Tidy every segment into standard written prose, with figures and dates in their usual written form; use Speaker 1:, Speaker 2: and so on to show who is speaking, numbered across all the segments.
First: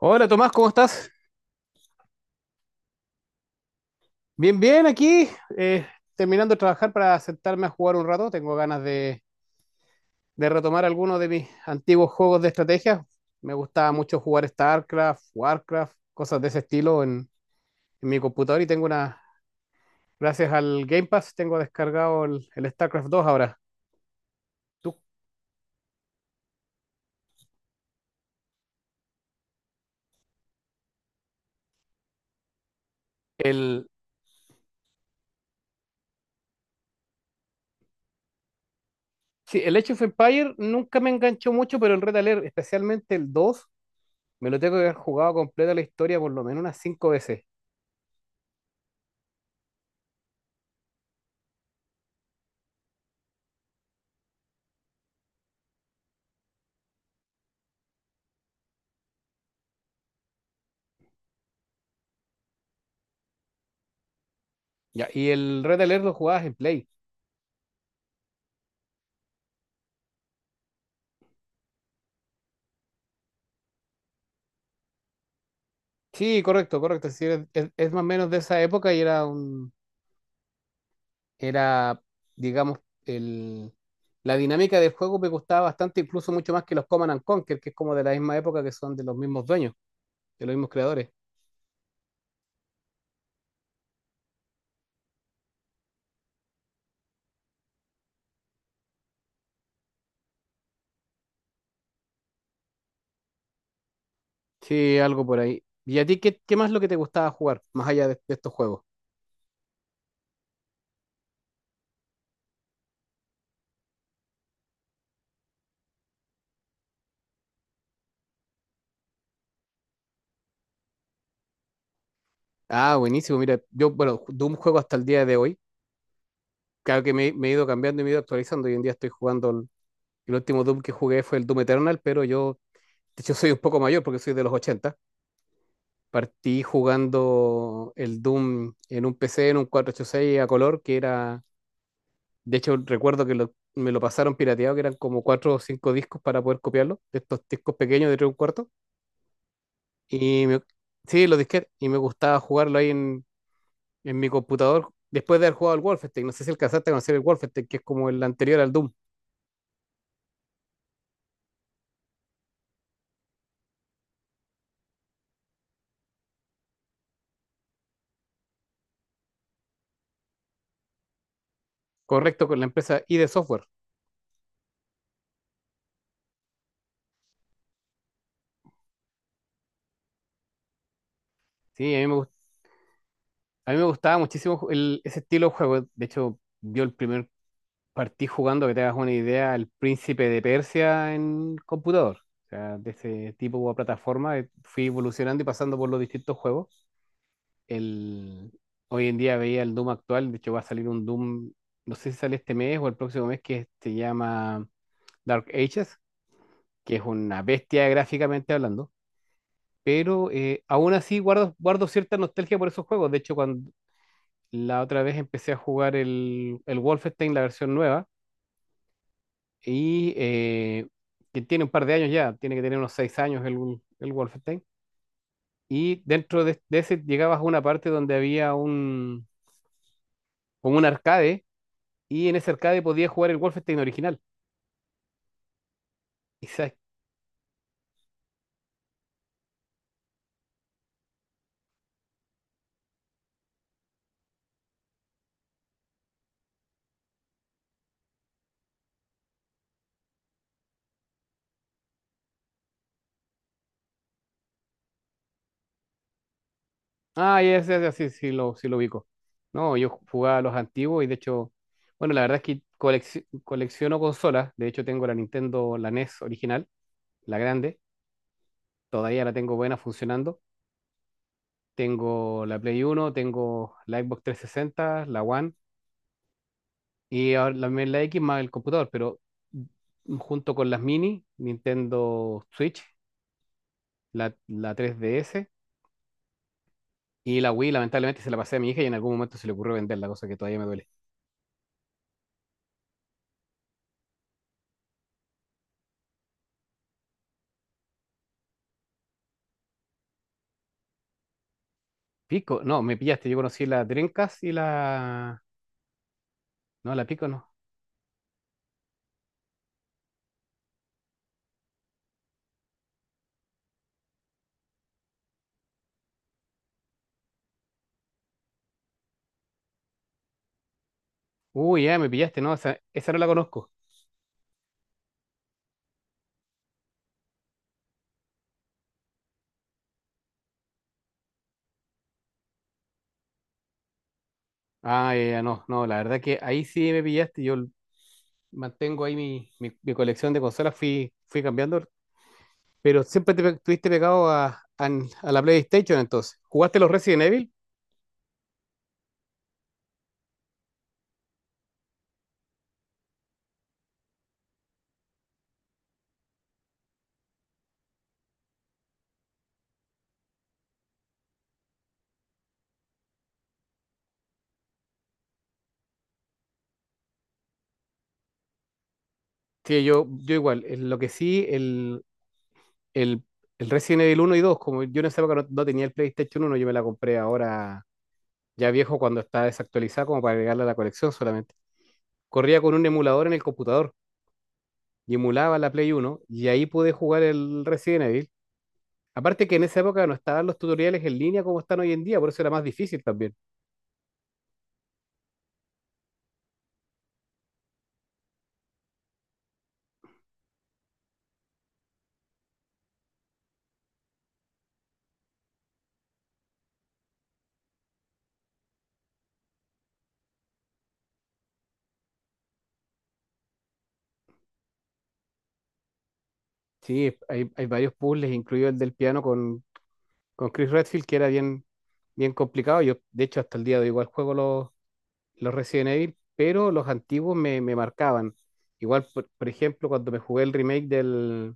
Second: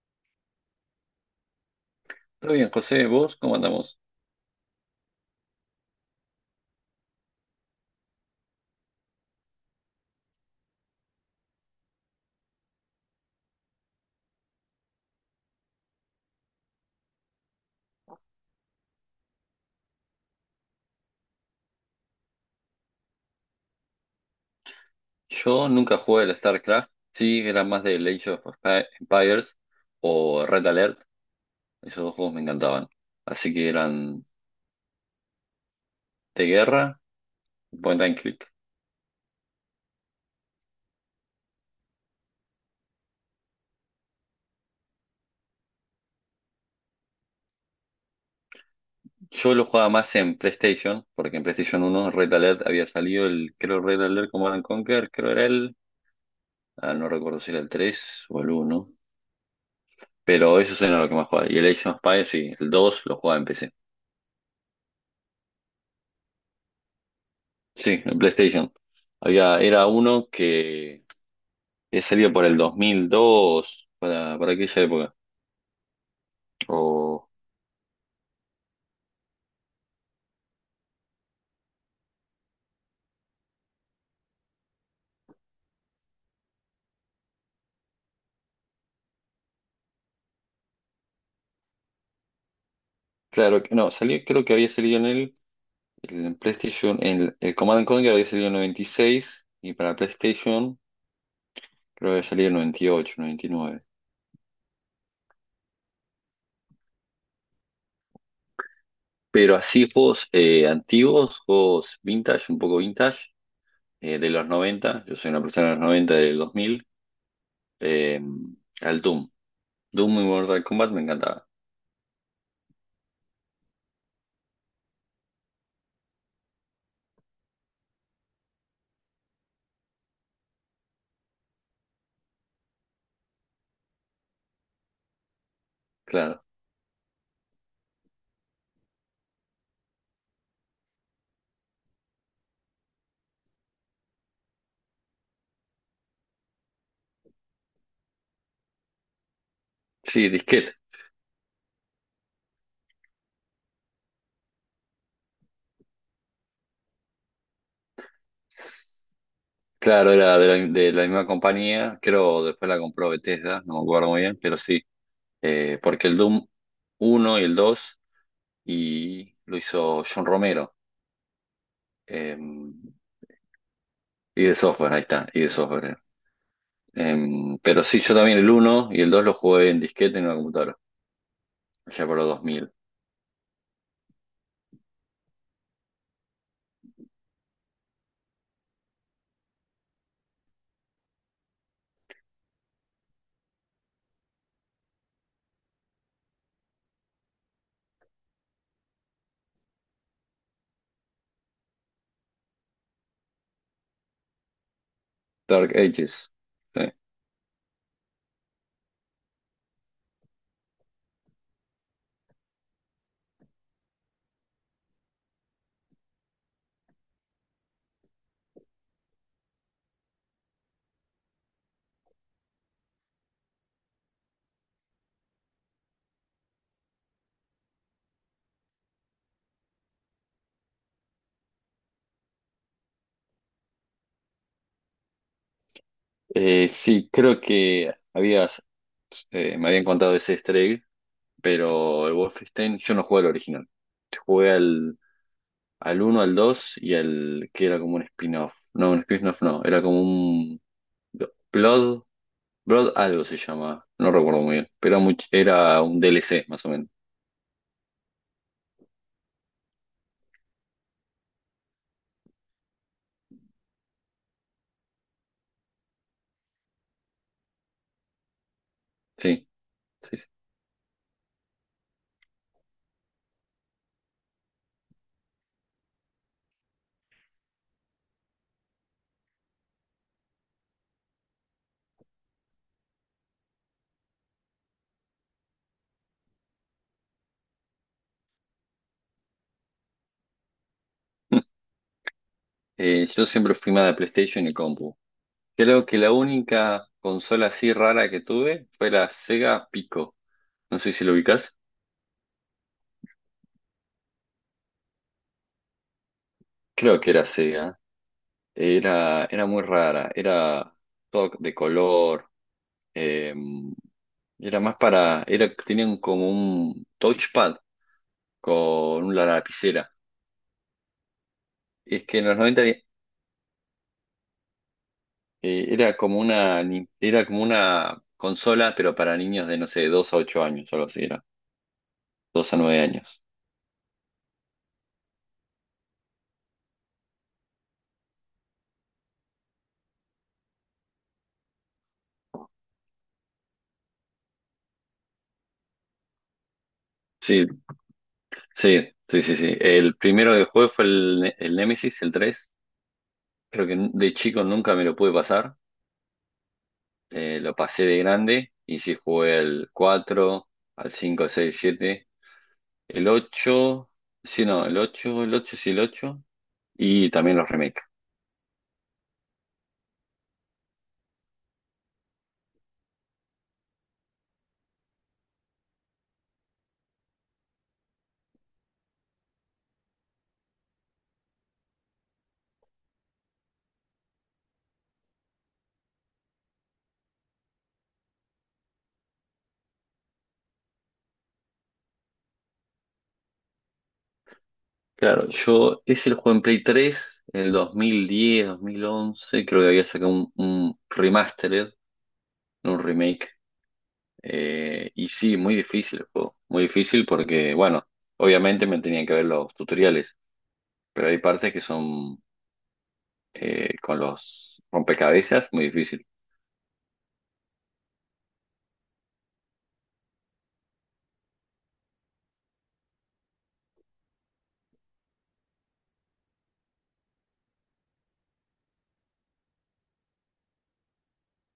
Speaker 1: Hola Tomás, ¿cómo estás?
Speaker 2: Muy bien, José, ¿vos cómo andamos?
Speaker 1: Bien, bien, aquí, eh, terminando de trabajar para sentarme a jugar un rato. Tengo ganas de retomar algunos de mis antiguos juegos de estrategia. Me gustaba mucho jugar StarCraft, Warcraft, cosas de ese estilo en mi computador y tengo gracias al Game Pass, tengo descargado el StarCraft dos ahora. Tú,
Speaker 2: Yo nunca jugué al StarCraft, sí, era más de Age of Empires o Red Alert, esos dos juegos me encantaban. Así que
Speaker 1: el,
Speaker 2: eran de guerra, point and click.
Speaker 1: sí, el Age of Empire nunca me enganchó mucho, pero el Red Alert, especialmente el 2 me lo tengo que haber jugado completa la historia por lo menos unas 5 veces.
Speaker 2: Yo lo jugaba más en PlayStation, porque en PlayStation uno Red Alert había salido el, creo Red Alert Command and Conquer, creo era el, no recuerdo si era el 3 o el uno, pero eso era lo que más jugaba. Y el Age of Empires, sí, el 2 lo jugaba en PC.
Speaker 1: Ya, y el Red Alert lo jugabas en Play.
Speaker 2: Sí, en PlayStation. Había, era uno que salió por el 2002 para, aquella época.
Speaker 1: Sí, correcto, correcto. Es
Speaker 2: O,
Speaker 1: decir, es más o menos de esa época y era era, digamos, el, la dinámica del juego me gustaba bastante, incluso mucho más que los Command and Conquer, que es como de la misma época, que son de los mismos dueños, de los mismos creadores.
Speaker 2: claro, no, salió, creo que había salido en el, PlayStation, el, Command and Conquer había salido en 96 y seis y para PlayStation creo que había salido en 98, 99.
Speaker 1: Sí, algo por ahí. ¿Y a ti qué más es lo que te gustaba jugar, más allá de estos juegos?
Speaker 2: Pero así juegos antiguos, juegos vintage, un poco vintage, de los 90. Yo soy una persona de los 90 del 2000, eh, al Doom. Doom y Mortal Kombat me encantaba,
Speaker 1: Ah, buenísimo. Mira, yo, bueno, Doom juego hasta el día de hoy. Claro que me he ido cambiando y me he ido actualizando. Hoy en día estoy jugando, el último Doom que jugué fue el Doom Eternal, pero yo, de hecho, soy un poco mayor porque soy de los 80.
Speaker 2: claro.
Speaker 1: Partí jugando el Doom en un PC, en un 486 a color, que era, de hecho recuerdo que me lo pasaron pirateado, que eran como cuatro o cinco discos para poder copiarlo, de estos discos pequeños de tres y un cuarto.
Speaker 2: Sí,
Speaker 1: Y me-
Speaker 2: disquete.
Speaker 1: sí, los disquetes, y me gustaba jugarlo en mi computador, después de haber jugado al Wolfenstein, no sé si alcanzaste a conocer el Wolfenstein, que es como el anterior al Doom,
Speaker 2: Claro, era de la, misma compañía, creo después la compró Bethesda, no me acuerdo muy bien, pero sí, porque el Doom uno y el 2 y lo hizo John Romero, eh,
Speaker 1: correcto, con la empresa ID Software.
Speaker 2: y de software, ahí está, y de software. Pero sí, yo también el uno y el 2 lo jugué en disquete en una computadora,
Speaker 1: Sí, a mí
Speaker 2: allá
Speaker 1: me,
Speaker 2: por los
Speaker 1: gust-
Speaker 2: dos mil.
Speaker 1: a mí me gustaba muchísimo ese estilo de juego, de hecho, yo el primer Partí jugando, que te hagas una idea, el Príncipe de Persia en computador. O sea, de ese tipo de plataforma fui evolucionando y pasando por los distintos juegos. El... Hoy en día veía el Doom actual, de hecho va a salir un Doom, no sé si sale este mes o el próximo mes, que se llama Dark
Speaker 2: Dark
Speaker 1: Ages,
Speaker 2: Ages. Sí.
Speaker 1: que es una bestia gráficamente hablando. Pero aún así guardo cierta nostalgia por esos juegos. De hecho, cuando la otra vez empecé a jugar el Wolfenstein, la versión nueva, y que tiene un par de años ya, tiene que tener unos seis años el Wolfenstein. Y dentro de ese llegabas a una parte donde había un, como un arcade, y en ese arcade podías jugar el Wolfenstein original. Y sabes-
Speaker 2: Sí, creo que habías, me habían contado ese easter egg, pero el Wolfenstein, yo no jugué al original, jugué al, uno, al 2 y al que era como un spin-off. No, un spin-off no, era como un Blood, Blood algo se llama, no recuerdo muy bien, pero era, era un DLC más o menos.
Speaker 1: ah, ya, ya, ya, sí lo ubico. No, yo jugaba a los antiguos y de hecho, bueno, la verdad es que colecciono consolas. De hecho, tengo la Nintendo, la NES original, la grande. Todavía la
Speaker 2: Sí,
Speaker 1: tengo buena
Speaker 2: sí. Sí.
Speaker 1: funcionando. Tengo la Play Uno, tengo la Xbox trescientos sesenta, la One y ahora la X más el computador, pero junto con las mini, Nintendo Switch, la 3DS y la Wii, lamentablemente se la pasé a mi hija y en algún momento se le ocurrió venderla, cosa que todavía me duele.
Speaker 2: Yo siempre fui más de PlayStation y compu. Creo que la única consola así rara que tuve fue la Sega Pico. No sé si lo ubicás.
Speaker 1: Pico, no, me pillaste, yo conocí la Dreamcast y la... No,
Speaker 2: Creo
Speaker 1: la
Speaker 2: que era
Speaker 1: Pico no.
Speaker 2: Sega. Era muy rara. Era todo de color. em, Era más para, era, tenían como un touchpad con una lapicera.
Speaker 1: Uy, ya,
Speaker 2: Es
Speaker 1: me
Speaker 2: que en los
Speaker 1: pillaste, no,
Speaker 2: 90
Speaker 1: esa, esa no la conozco.
Speaker 2: era como una, era como una consola, pero para niños de, no sé, 2 a 8 años, algo así era. Dos a 9 años.
Speaker 1: Ah, ya, ya, no, no, la verdad que ahí sí me pillaste, yo mantengo ahí mi colección de consolas, fui cambiando, pero siempre estuviste pegado a, a a la PlayStation entonces. ¿Jugaste los Resident
Speaker 2: Sí,
Speaker 1: Evil?
Speaker 2: sí, sí, sí, sí. El primero que jugué fue el, el Nemesis, el tres. Creo que de chico nunca me lo pude pasar. Lo pasé de grande y sí jugué al cuatro, al cinco, seis, siete. El ocho, sí, no, el ocho, sí, el ocho. Y también los remakes.
Speaker 1: Sí, yo igual. Lo que sí, el, el Resident Evil uno y dos, como yo en esa época no tenía el PlayStation 1, yo me la compré ahora ya viejo cuando está desactualizada como para agregarla a la colección solamente. Corría con un emulador en el computador y emulaba la Play uno y ahí pude jugar el Resident Evil. Aparte que en esa época no estaban los tutoriales en línea como están hoy en día, por eso era más difícil también.
Speaker 2: Claro, yo ese lo jugué en Play 3 en el 2010, 2011. Creo que había sacado un, remastered, no un remake. Y sí, muy difícil el juego. Muy difícil porque, bueno, obviamente me tenían que ver los tutoriales. Pero hay partes que son con los rompecabezas muy difícil.
Speaker 1: Sí, hay varios puzzles, incluido el del piano con Chris Redfield, que era bien complicado. Yo, de hecho, hasta el día de hoy igual juego los Resident Evil, pero los antiguos me marcaban. Igual, por ejemplo, cuando me jugué el remake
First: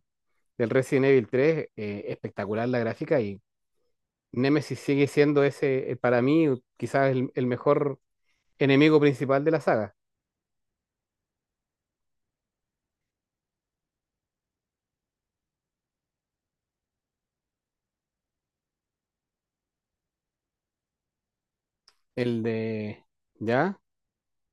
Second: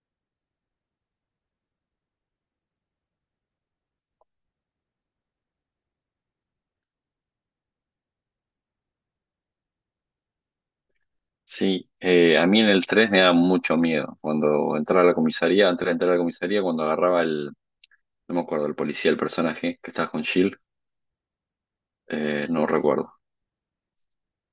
Speaker 1: del Resident Evil tres, espectacular la gráfica y Nemesis sigue siendo ese, para mí, quizás el mejor enemigo principal de la saga.
Speaker 2: Sí, a mí en el 3 me daba mucho miedo. Cuando entraba a la comisaría, antes de entrar a la comisaría, cuando agarraba el, no me acuerdo, el policía, el personaje que estaba con Shield,
Speaker 1: El
Speaker 2: no
Speaker 1: de...
Speaker 2: recuerdo.
Speaker 1: ¿Ya?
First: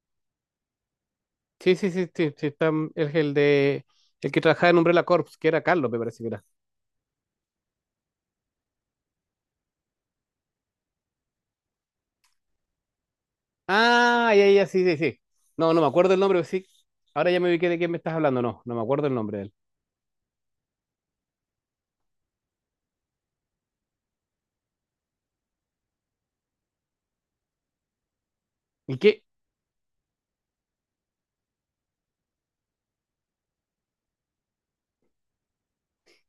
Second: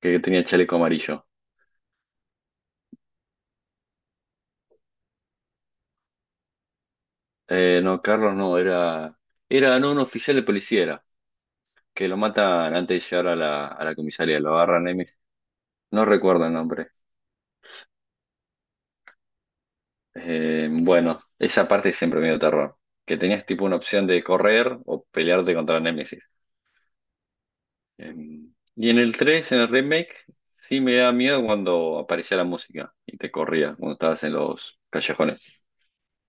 Speaker 2: Que tenía chaleco amarillo.
Speaker 1: Sí, sí, sí, sí, sí, está, es el de... El que trabajaba en Umbrella Corps, que era Carlos, me parece que era.
Speaker 2: No, Carlos no, era, no, un oficial de policía era, que lo matan antes de llegar a la,
Speaker 1: Ah,
Speaker 2: comisaría,
Speaker 1: ya,
Speaker 2: lo
Speaker 1: ya, sí,
Speaker 2: agarran
Speaker 1: sí,
Speaker 2: Emi.
Speaker 1: sí. No, no me
Speaker 2: No
Speaker 1: acuerdo el nombre,
Speaker 2: recuerdo
Speaker 1: pero
Speaker 2: el
Speaker 1: sí.
Speaker 2: nombre.
Speaker 1: Ahora ya me ubiqué de quién me estás hablando, no, no me acuerdo el nombre de él.
Speaker 2: Bueno, esa parte siempre me dio terror, que tenías tipo una opción de correr o pelearte contra Némesis. Eh, y
Speaker 1: ¿Y
Speaker 2: en el
Speaker 1: qué,
Speaker 2: tres, en el remake, sí me da miedo cuando aparecía la música y te corría cuando estabas en los callejones.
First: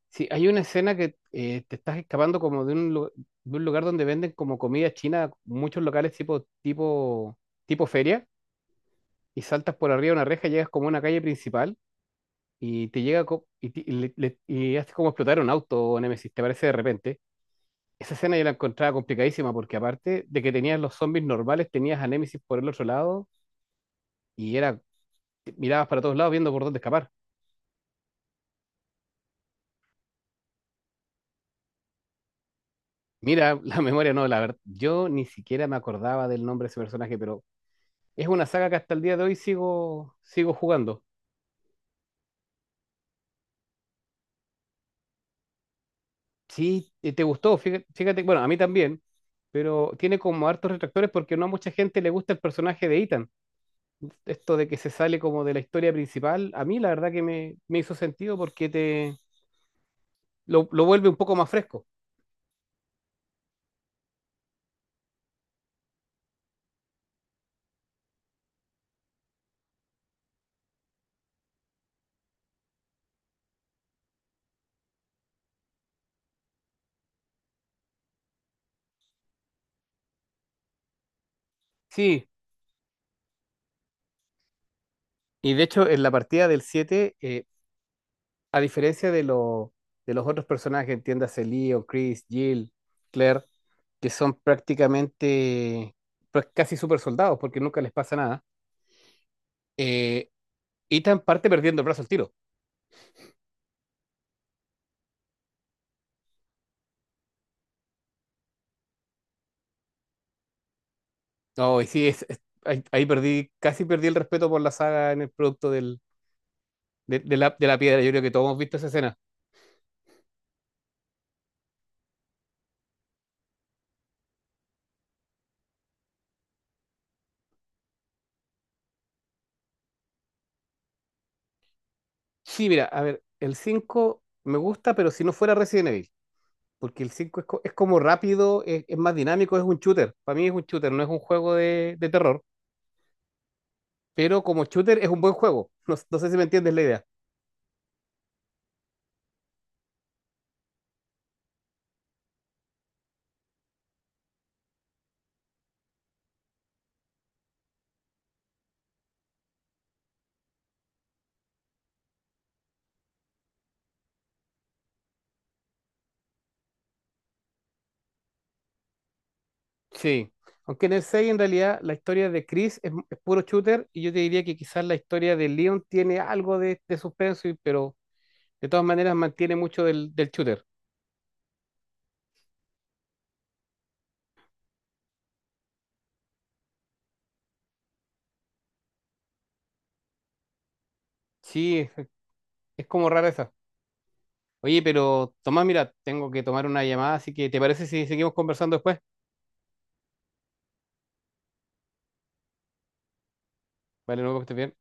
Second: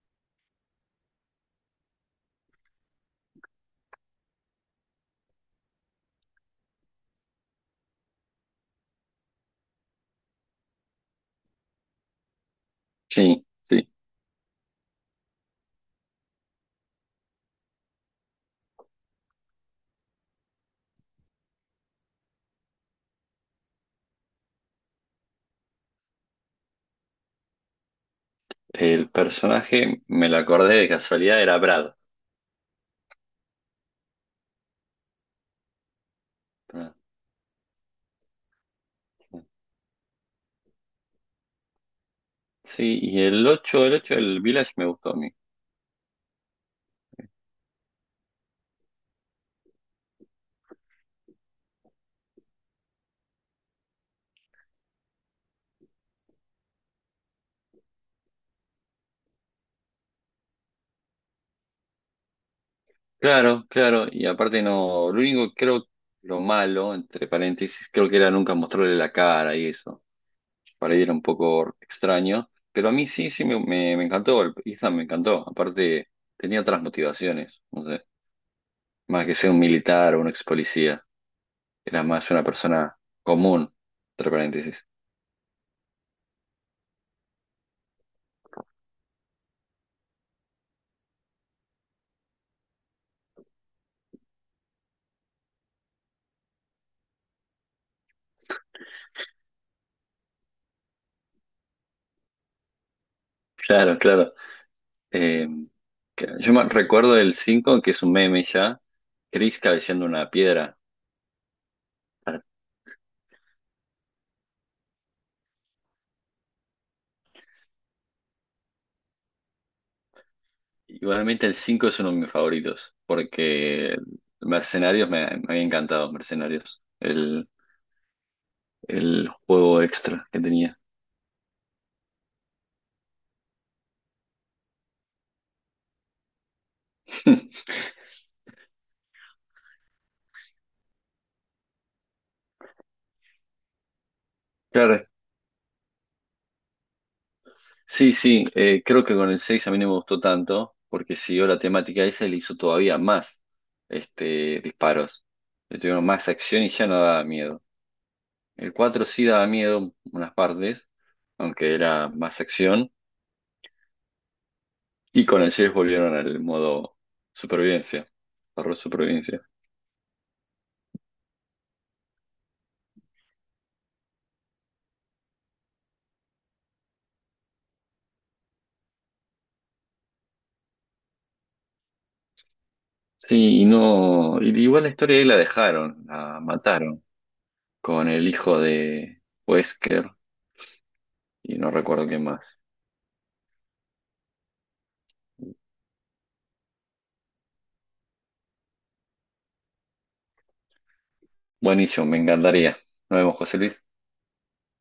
Speaker 1: sí, hay una escena que te estás escapando como de un, de un lugar donde venden como comida china, muchos locales tipo, tipo, tipo feria, y saltas por arriba de una reja, llegas como a una calle principal y te llega
Speaker 2: Sí,
Speaker 1: co- y, ti-
Speaker 2: sí.
Speaker 1: y le- le- y hace como explotar un auto, Nemesis, te parece de repente. Esa escena yo la encontraba complicadísima porque aparte de que tenías los zombies normales, tenías a Nemesis por el otro lado y era, mirabas para todos lados viendo por dónde escapar.
Speaker 2: El personaje, me lo acordé de casualidad, era Brad.
Speaker 1: Mira, la memoria no, la verdad, yo ni siquiera me acordaba del nombre de ese personaje, pero es una saga que hasta el día de hoy
Speaker 2: Ah,
Speaker 1: sigo jugando.
Speaker 2: sí, y el ocho, del Village me gustó a mí.
Speaker 1: Sí, te gustó, fíjate, bueno, a mí también, pero tiene como hartos retractores porque no a mucha gente le gusta el personaje de Ethan. Esto de que se sale como de la historia principal, a mí la verdad que me hizo sentido porque te lo vuelve un poco más fresco.
Speaker 2: Claro, claro, y aparte no, lo único que creo, lo malo, entre paréntesis, creo que era nunca mostrarle la cara y eso. Para ir un poco extraño, pero a mí sí, sí me, encantó, el Ethan me encantó. Aparte, tenía otras motivaciones, no sé, más que ser un militar o un ex policía, era
Speaker 1: Sí,
Speaker 2: más una persona común, entre paréntesis.
Speaker 1: y de hecho en la partida del siete, a diferencia de los otros personajes, entiéndase Leo, Chris, Jill, Claire, que son prácticamente pues, casi super soldados porque nunca les pasa nada, eh, Ethan parte perdiendo el brazo al tiro.
Speaker 2: Claro, claro. Eh, yo me recuerdo el 5 que es un meme ya, Chris cabeceando una piedra.
Speaker 1: No, y sí,
Speaker 2: Ar-
Speaker 1: ahí, ahí perdí, casi perdí el respeto por la saga en el producto de de la piedra. Yo creo que todos hemos visto esa escena.
Speaker 2: Igualmente el 5 es uno de mis favoritos, porque Mercenarios me, había encantado, Mercenarios, el, juego extra que tenía.
Speaker 1: Sí, mira, a ver, el 5 me gusta, pero si no fuera Resident Evil, porque el cinco es como rápido, es más dinámico, es un shooter. Para mí es un shooter, no es un juego de terror. Pero como shooter
Speaker 2: Claro,
Speaker 1: es un buen juego. No, no sé si me entiendes la idea.
Speaker 2: sí, sí, creo que con el 6 a mí no me gustó tanto, porque siguió la temática esa y le hizo todavía más disparos. Le tuvieron más acción y ya no daba miedo. El 4 sí daba miedo unas partes, aunque era más acción. Y con el 6 volvieron al modo supervivencia, horror supervivencia.
Speaker 1: Sí. Aunque en el 6 en realidad la historia de Chris es puro shooter y yo te diría que quizás la historia de Leon tiene algo de suspenso, pero de todas maneras mantiene mucho del shooter.
Speaker 2: Sí, y no. Y igual la historia ahí la dejaron, la mataron con el hijo de Wesker y no
Speaker 1: Sí,
Speaker 2: recuerdo quién más.
Speaker 1: es como rara esa. Oye, pero Tomás, mira, tengo que tomar una llamada, así que ¿te parece si seguimos conversando después?
Speaker 2: Buenísimo, me encantaría. Nos vemos, José Luis.
Speaker 1: Vale, luego que estés bien.